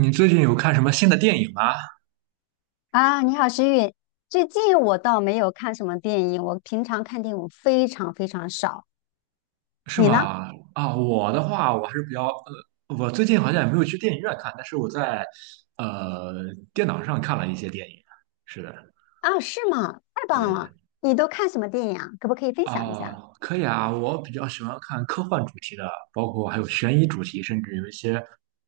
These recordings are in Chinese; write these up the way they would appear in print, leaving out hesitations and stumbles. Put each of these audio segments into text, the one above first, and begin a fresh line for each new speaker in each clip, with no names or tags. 你最近有看什么新的电影吗？
啊，你好，石韵。最近我倒没有看什么电影，我平常看电影非常非常少。
是
你呢？
吗？啊，我的话，我还是比较。我最近好像也没有去电影院看，但是我在呃电脑上看了一些电影。是的，
啊，是吗？太棒
对
了！你都看什么电影啊？可不可以分享一下？
啊，可以啊，我比较喜欢看科幻主题的，包括还有悬疑主题，甚至有一些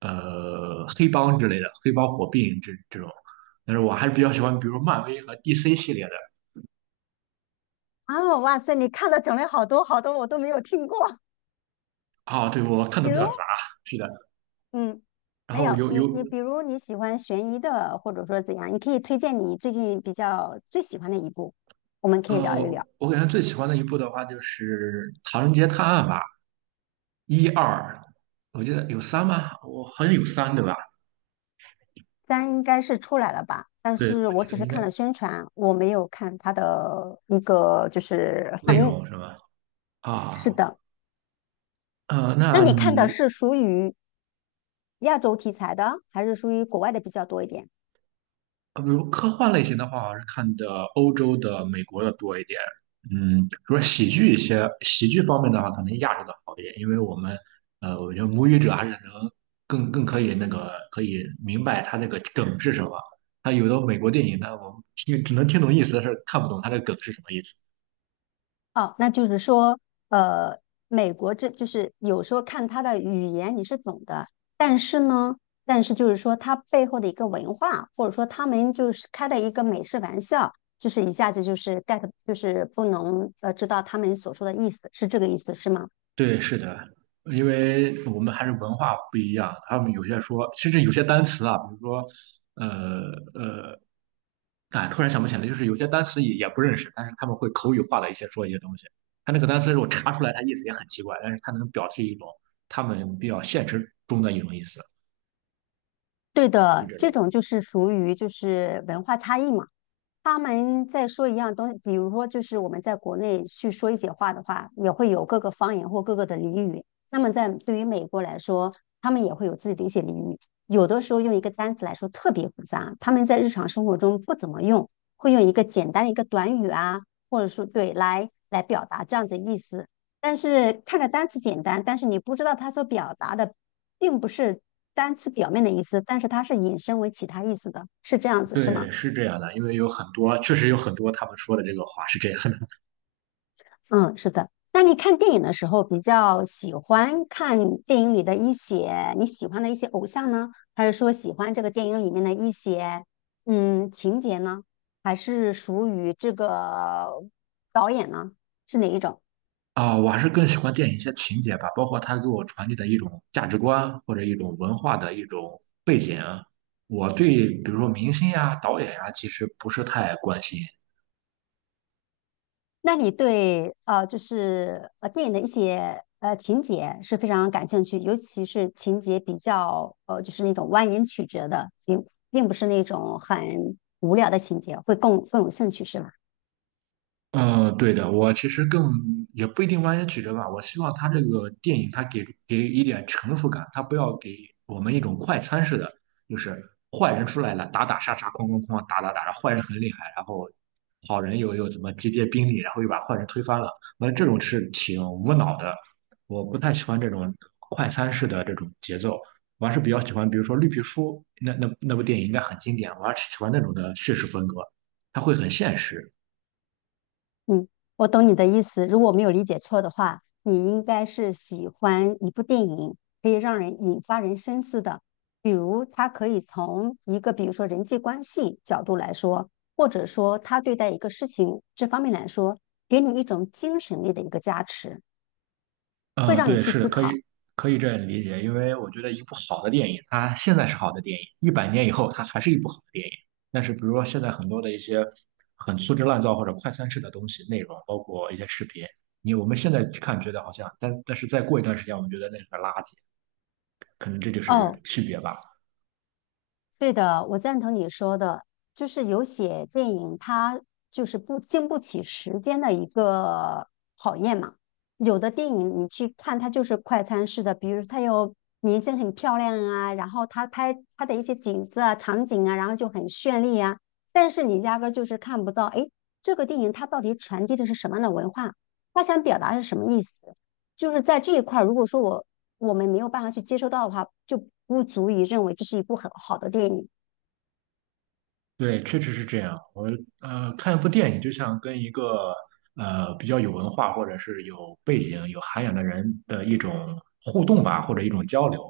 黑帮之类的，黑帮火并这种。但是我还是比较喜欢，比如漫威和 DC 系列的。
啊，哇塞，你看的种类好多好多，我都没有听过。
啊，对，我 看的
比
比
如，
较杂。是的，
嗯，
然
没
后
有
有
你，
有
比如你喜欢悬疑的，或者说怎样，你可以推荐你最近比较最喜欢的一部，我们可
呃，
以聊一聊。
我感觉最喜欢的一部的话就是《唐人街探案》吧，一二，我记得有三吗？我好像有三，对吧？
三应该是出来了吧，但
对，
是
我
我
记得
只是
应该
看了宣传，我没有看它的一个就是
内
放映。
容是吧？
是
啊。
的，那
那
你看的
你。
是属于亚洲题材的，还是属于国外的比较多一点？
比如科幻类型的话，我还是看的欧洲的、美国的多一点。比如说喜剧一些，喜剧方面的话，可能亚洲的好一点，因为我们，我觉得母语者还是能更可以明白他那个梗是什么。他有的美国电影呢，我们听只能听懂意思，但是看不懂他的梗是什么意思。
哦，那就是说，呃，美国这就是有时候看他的语言你是懂的，但是呢，但是就是说他背后的一个文化，或者说他们就是开的一个美式玩笑。就是一下子就是 get,就是不能知道他们所说的意思，是这个意思是吗？
对，是的，因为我们还是文化不一样，他们有些说，甚至有些单词啊，比如说，呃，啊，突然想不起来，就是有些单词也不认识，但是他们会口语化的一些说一些东西。他那个单词如果查出来，它意思也很奇怪，但是它能表示一种他们比较现实中的一种意思，
对
就
的，
这
这
种。
种就是属于就是文化差异嘛。他们在说一样东西，比如说就是我们在国内去说一些话的话，也会有各个方言或各个的俚语。那么在对于美国来说，他们也会有自己的一些俚语，有的时候用一个单词来说特别复杂，他们在日常生活中不怎么用，会用一个简单的一个短语啊，或者说对来表达这样子的意思。但是看着单词简单，但是你不知道它所表达的并不是单词表面的意思，但是它是引申为其他意思的，是这样子，是吗？
对，是这样的，因为有很多，确实有很多他们说的这个话是这样的
嗯，是的。那你看电影的时候，比较喜欢看电影里的一些你喜欢的一些偶像呢，还是说喜欢这个电影里面的一些嗯情节呢？还是属于这个导演呢？是哪一种？
啊。我还是更喜欢电影一些情节吧，包括它给我传递的一种价值观或者一种文化的一种背景。我对比如说明星呀、导演呀，其实不是太关心。
那你对就是电影的一些情节是非常感兴趣，尤其是情节比较就是那种蜿蜒曲折的，并不是那种很无聊的情节，会更有兴趣，是吧？
嗯，对的，我其实更也不一定完全曲折吧，我希望他这个电影他给一点成熟感，他不要给我们一种快餐式的，就是坏人出来了，打打杀杀，哐哐哐，打打打，然后坏人很厉害，然后好人又怎么集结兵力，然后又把坏人推翻了，那这种是挺无脑的，我不太喜欢这种快餐式的这种节奏，我还是比较喜欢，比如说《绿皮书》那部电影应该很经典，我还是喜欢那种的叙事风格，它会很现实。
嗯，我懂你的意思。如果没有理解错的话，你应该是喜欢一部电影可以让人引发人深思的，比如他可以从一个比如说人际关系角度来说，或者说他对待一个事情这方面来说，给你一种精神力的一个加持，会
嗯，
让你
对，
去
是的，
思
可
考。
以这样理解，因为我觉得一部好的电影，它现在是好的电影，100年以后它还是一部好的电影。但是，比如说现在很多的一些很粗制滥造或者快餐式的东西内容，包括一些视频，我们现在去看觉得好像，但是再过一段时间，我们觉得那是个垃圾，可能这就是
哦，
区别吧。
对的，我赞同你说的，就是有些电影它就是不经不起时间的一个考验嘛。有的电影你去看，它就是快餐式的，比如它有明星很漂亮啊，然后它拍它的一些景色啊、场景啊，然后就很绚丽啊，但是你压根儿就是看不到，诶，这个电影它到底传递的是什么样的文化？它想表达是什么意思？就是在这一块儿，如果说我们没有办法去接收到的话，就不足以认为这是一部很好的电影。
对，确实是这样。我看一部电影，就像跟一个比较有文化或者是有背景、有涵养的人的一种互动吧，或者一种交流。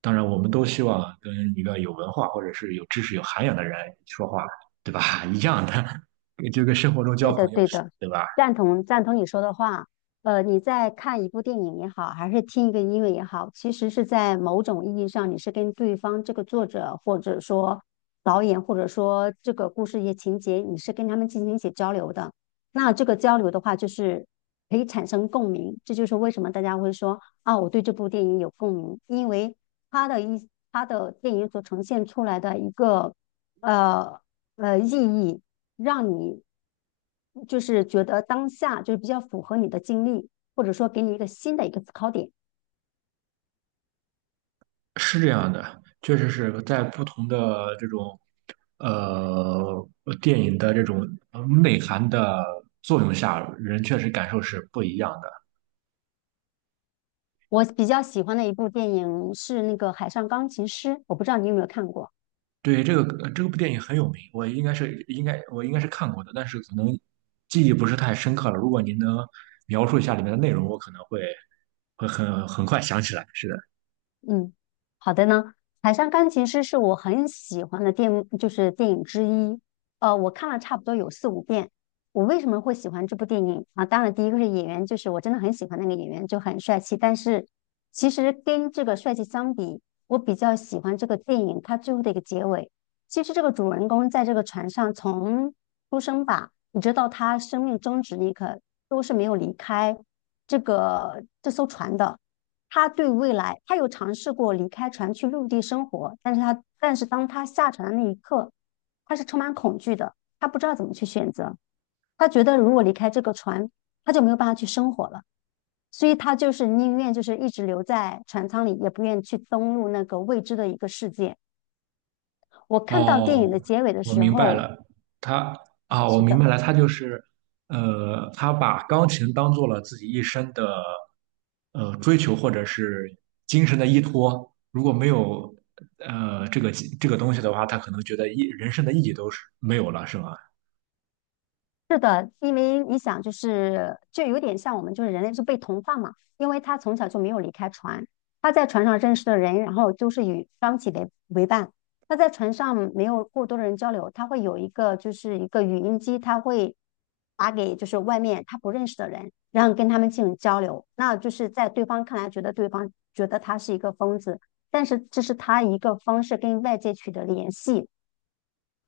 当然，我们都希望跟一个有文化或者是有知识、有涵养的人说话，对吧？一样的，就跟生活中交
对的，
朋友
对
似的，
的，
对吧？
赞同赞同你说的话。呃，你在看一部电影也好，还是听一个音乐也好，其实是在某种意义上，你是跟对方这个作者，或者说导演，或者说这个故事一些情节，你是跟他们进行一些交流的。那这个交流的话，就是可以产生共鸣。这就是为什么大家会说啊，我对这部电影有共鸣，因为他的电影所呈现出来的一个呃。意义，让你就是觉得当下就是比较符合你的经历，或者说给你一个新的一个思考点。
是这样的，确实是在不同的这种呃电影的这种内涵的作用下，人确实感受是不一样的。
我比较喜欢的一部电影是那个《海上钢琴师》，我不知道你有没有看过。
对，这个部电影很有名，我应该是看过的，但是可能记忆不是太深刻了。如果您能描述一下里面的内容，我可能会很快想起来。是的，
嗯，好的呢。《海上钢琴师》是我很喜欢的就是电影之一。我看了差不多有4、5遍。我为什么会喜欢这部电影啊？当然，第一个是演员，就是我真的很喜欢那个演员，就很帅气。但是其实跟这个帅气相比，我比较喜欢这个电影它最后的一个结尾。其实这个主人公在这个船上从出生吧，一直到他生命终止那一刻，都是没有离开这艘船的。他对未来，他有尝试过离开船去陆地生活，但是当他下船的那一刻，他是充满恐惧的，他不知道怎么去选择。他觉得如果离开这个船，他就没有办法去生活了，所以他就是宁愿就是一直留在船舱里，也不愿去登陆那个未知的一个世界。我看到电影的
哦，
结尾的
我
时
明白
候，
了，他我
是
明白
的。
了，他就是他把钢琴当做了自己一生的追求或者是精神的依托。如果没有呃这个这个东西的话，他可能觉得意人生的意义都是没有了，是吧？
是的，因为你想，就有点像我们就是人类是被同化嘛，因为他从小就没有离开船，他在船上认识的人，然后就是与双体为伴。他在船上没有过多的人交流，他会有一个就是一个语音机，他会打给就是外面他不认识的人，然后跟他们进行交流。那就是在对方看来，觉得对方觉得他是一个疯子，但是这是他一个方式跟外界取得联系。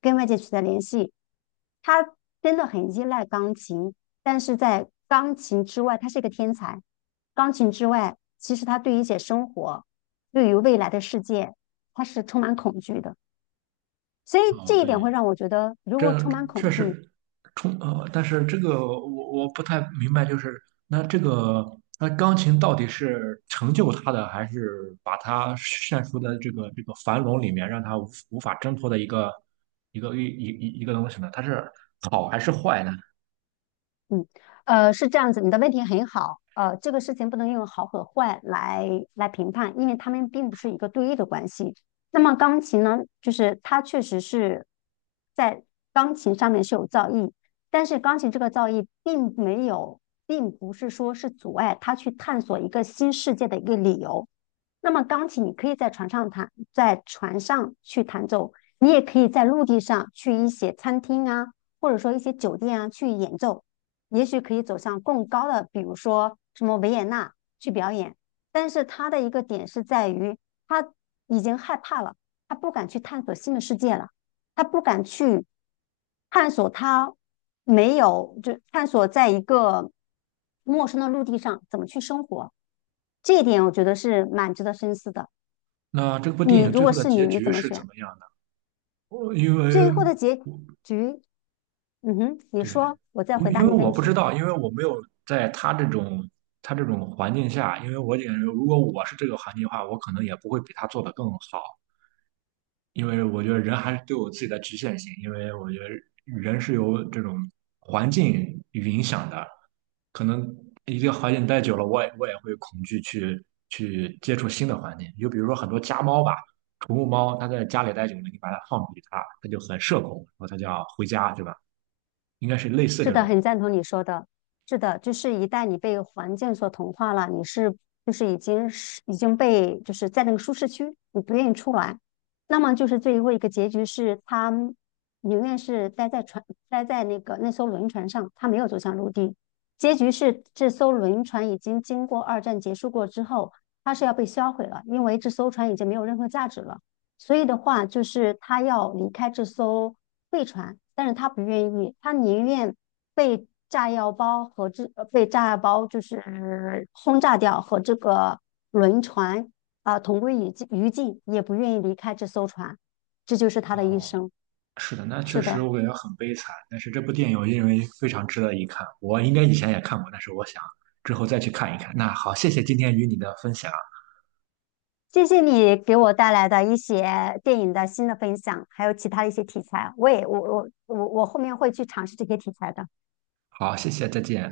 跟外界取得联系。他真的很依赖钢琴，但是在钢琴之外，他是一个天才。钢琴之外，其实他对于一些生活，对于未来的世界，他是充满恐惧的。所以
哦，
这一点会
对，
让我觉得，如果
这
充满恐
确
惧，
实。但是这个我不太明白，就是那这个那钢琴到底是成就他的，还是把他陷入的这个樊笼里面，让他无法挣脱的一个一个一一一一个东西呢？它是好还是坏呢？
嗯，是这样子，你的问题很好，这个事情不能用好和坏来评判，因为他们并不是一个对立的关系。那么钢琴呢，就是它确实是在钢琴上面是有造诣，但是钢琴这个造诣并没有，并不是说是阻碍他去探索一个新世界的一个理由。那么钢琴你可以在船上弹，在船上去弹奏，你也可以在陆地上去一些餐厅啊，或者说一些酒店啊去演奏。也许可以走向更高的，比如说什么维也纳去表演。但是他的一个点是在于，他已经害怕了，他不敢去探索新的世界了，他不敢去探索他没有，就探索在一个陌生的陆地上怎么去生活。这一点我觉得是蛮值得深思的。
那这部电
你
影
如
最
果
后的
是
结
你，你
局
怎么
是
选？
怎么样的？我因
最
为
后的结局，嗯哼，你
对，
说，我再
因
回
为因
答
为
你
我
问
不知
题。
道，因为我没有在他这种环境下，因为我感觉如果我是这个环境的话，我可能也不会比他做的更好，因为我觉得人还是对我自己的局限性，因为我觉得人是由这种环境影响的，可能一个环境待久了，我也会恐惧去接触新的环境，就比如说很多家猫吧。宠物猫，它在家里待久了，你把它放出去，它就很社恐，然后它就要回家，对吧？应该是类似
是
这
的，
种。
很赞同你说的。是的，就是一旦你被环境所同化了，你是就是已经被就是在那个舒适区，你不愿意出来。那么就是最后一个结局是，他宁愿是待在船，待在那个那艘轮船上，他没有走向陆地。结局是这艘轮船已经经过二战结束过之后，它是要被销毁了，因为这艘船已经没有任何价值了。所以的话，就是他要离开这艘废船，但是他不愿意，他宁愿被炸药包就是轰炸掉和这个轮船啊、同归于尽，也不愿意离开这艘船。这就是他
啊。
的一生。
是的，那确
是
实
的，
我感觉很悲惨，但是这部电影我认为非常值得一看。我应该以前也看过，但是我想之后再去看一看。那好，谢谢今天与你的分享，
谢谢你给我带来的一些电影的新的分享，还有其他的一些题材。我也我我我我后面会去尝试这些题材的。
好，谢谢，再见。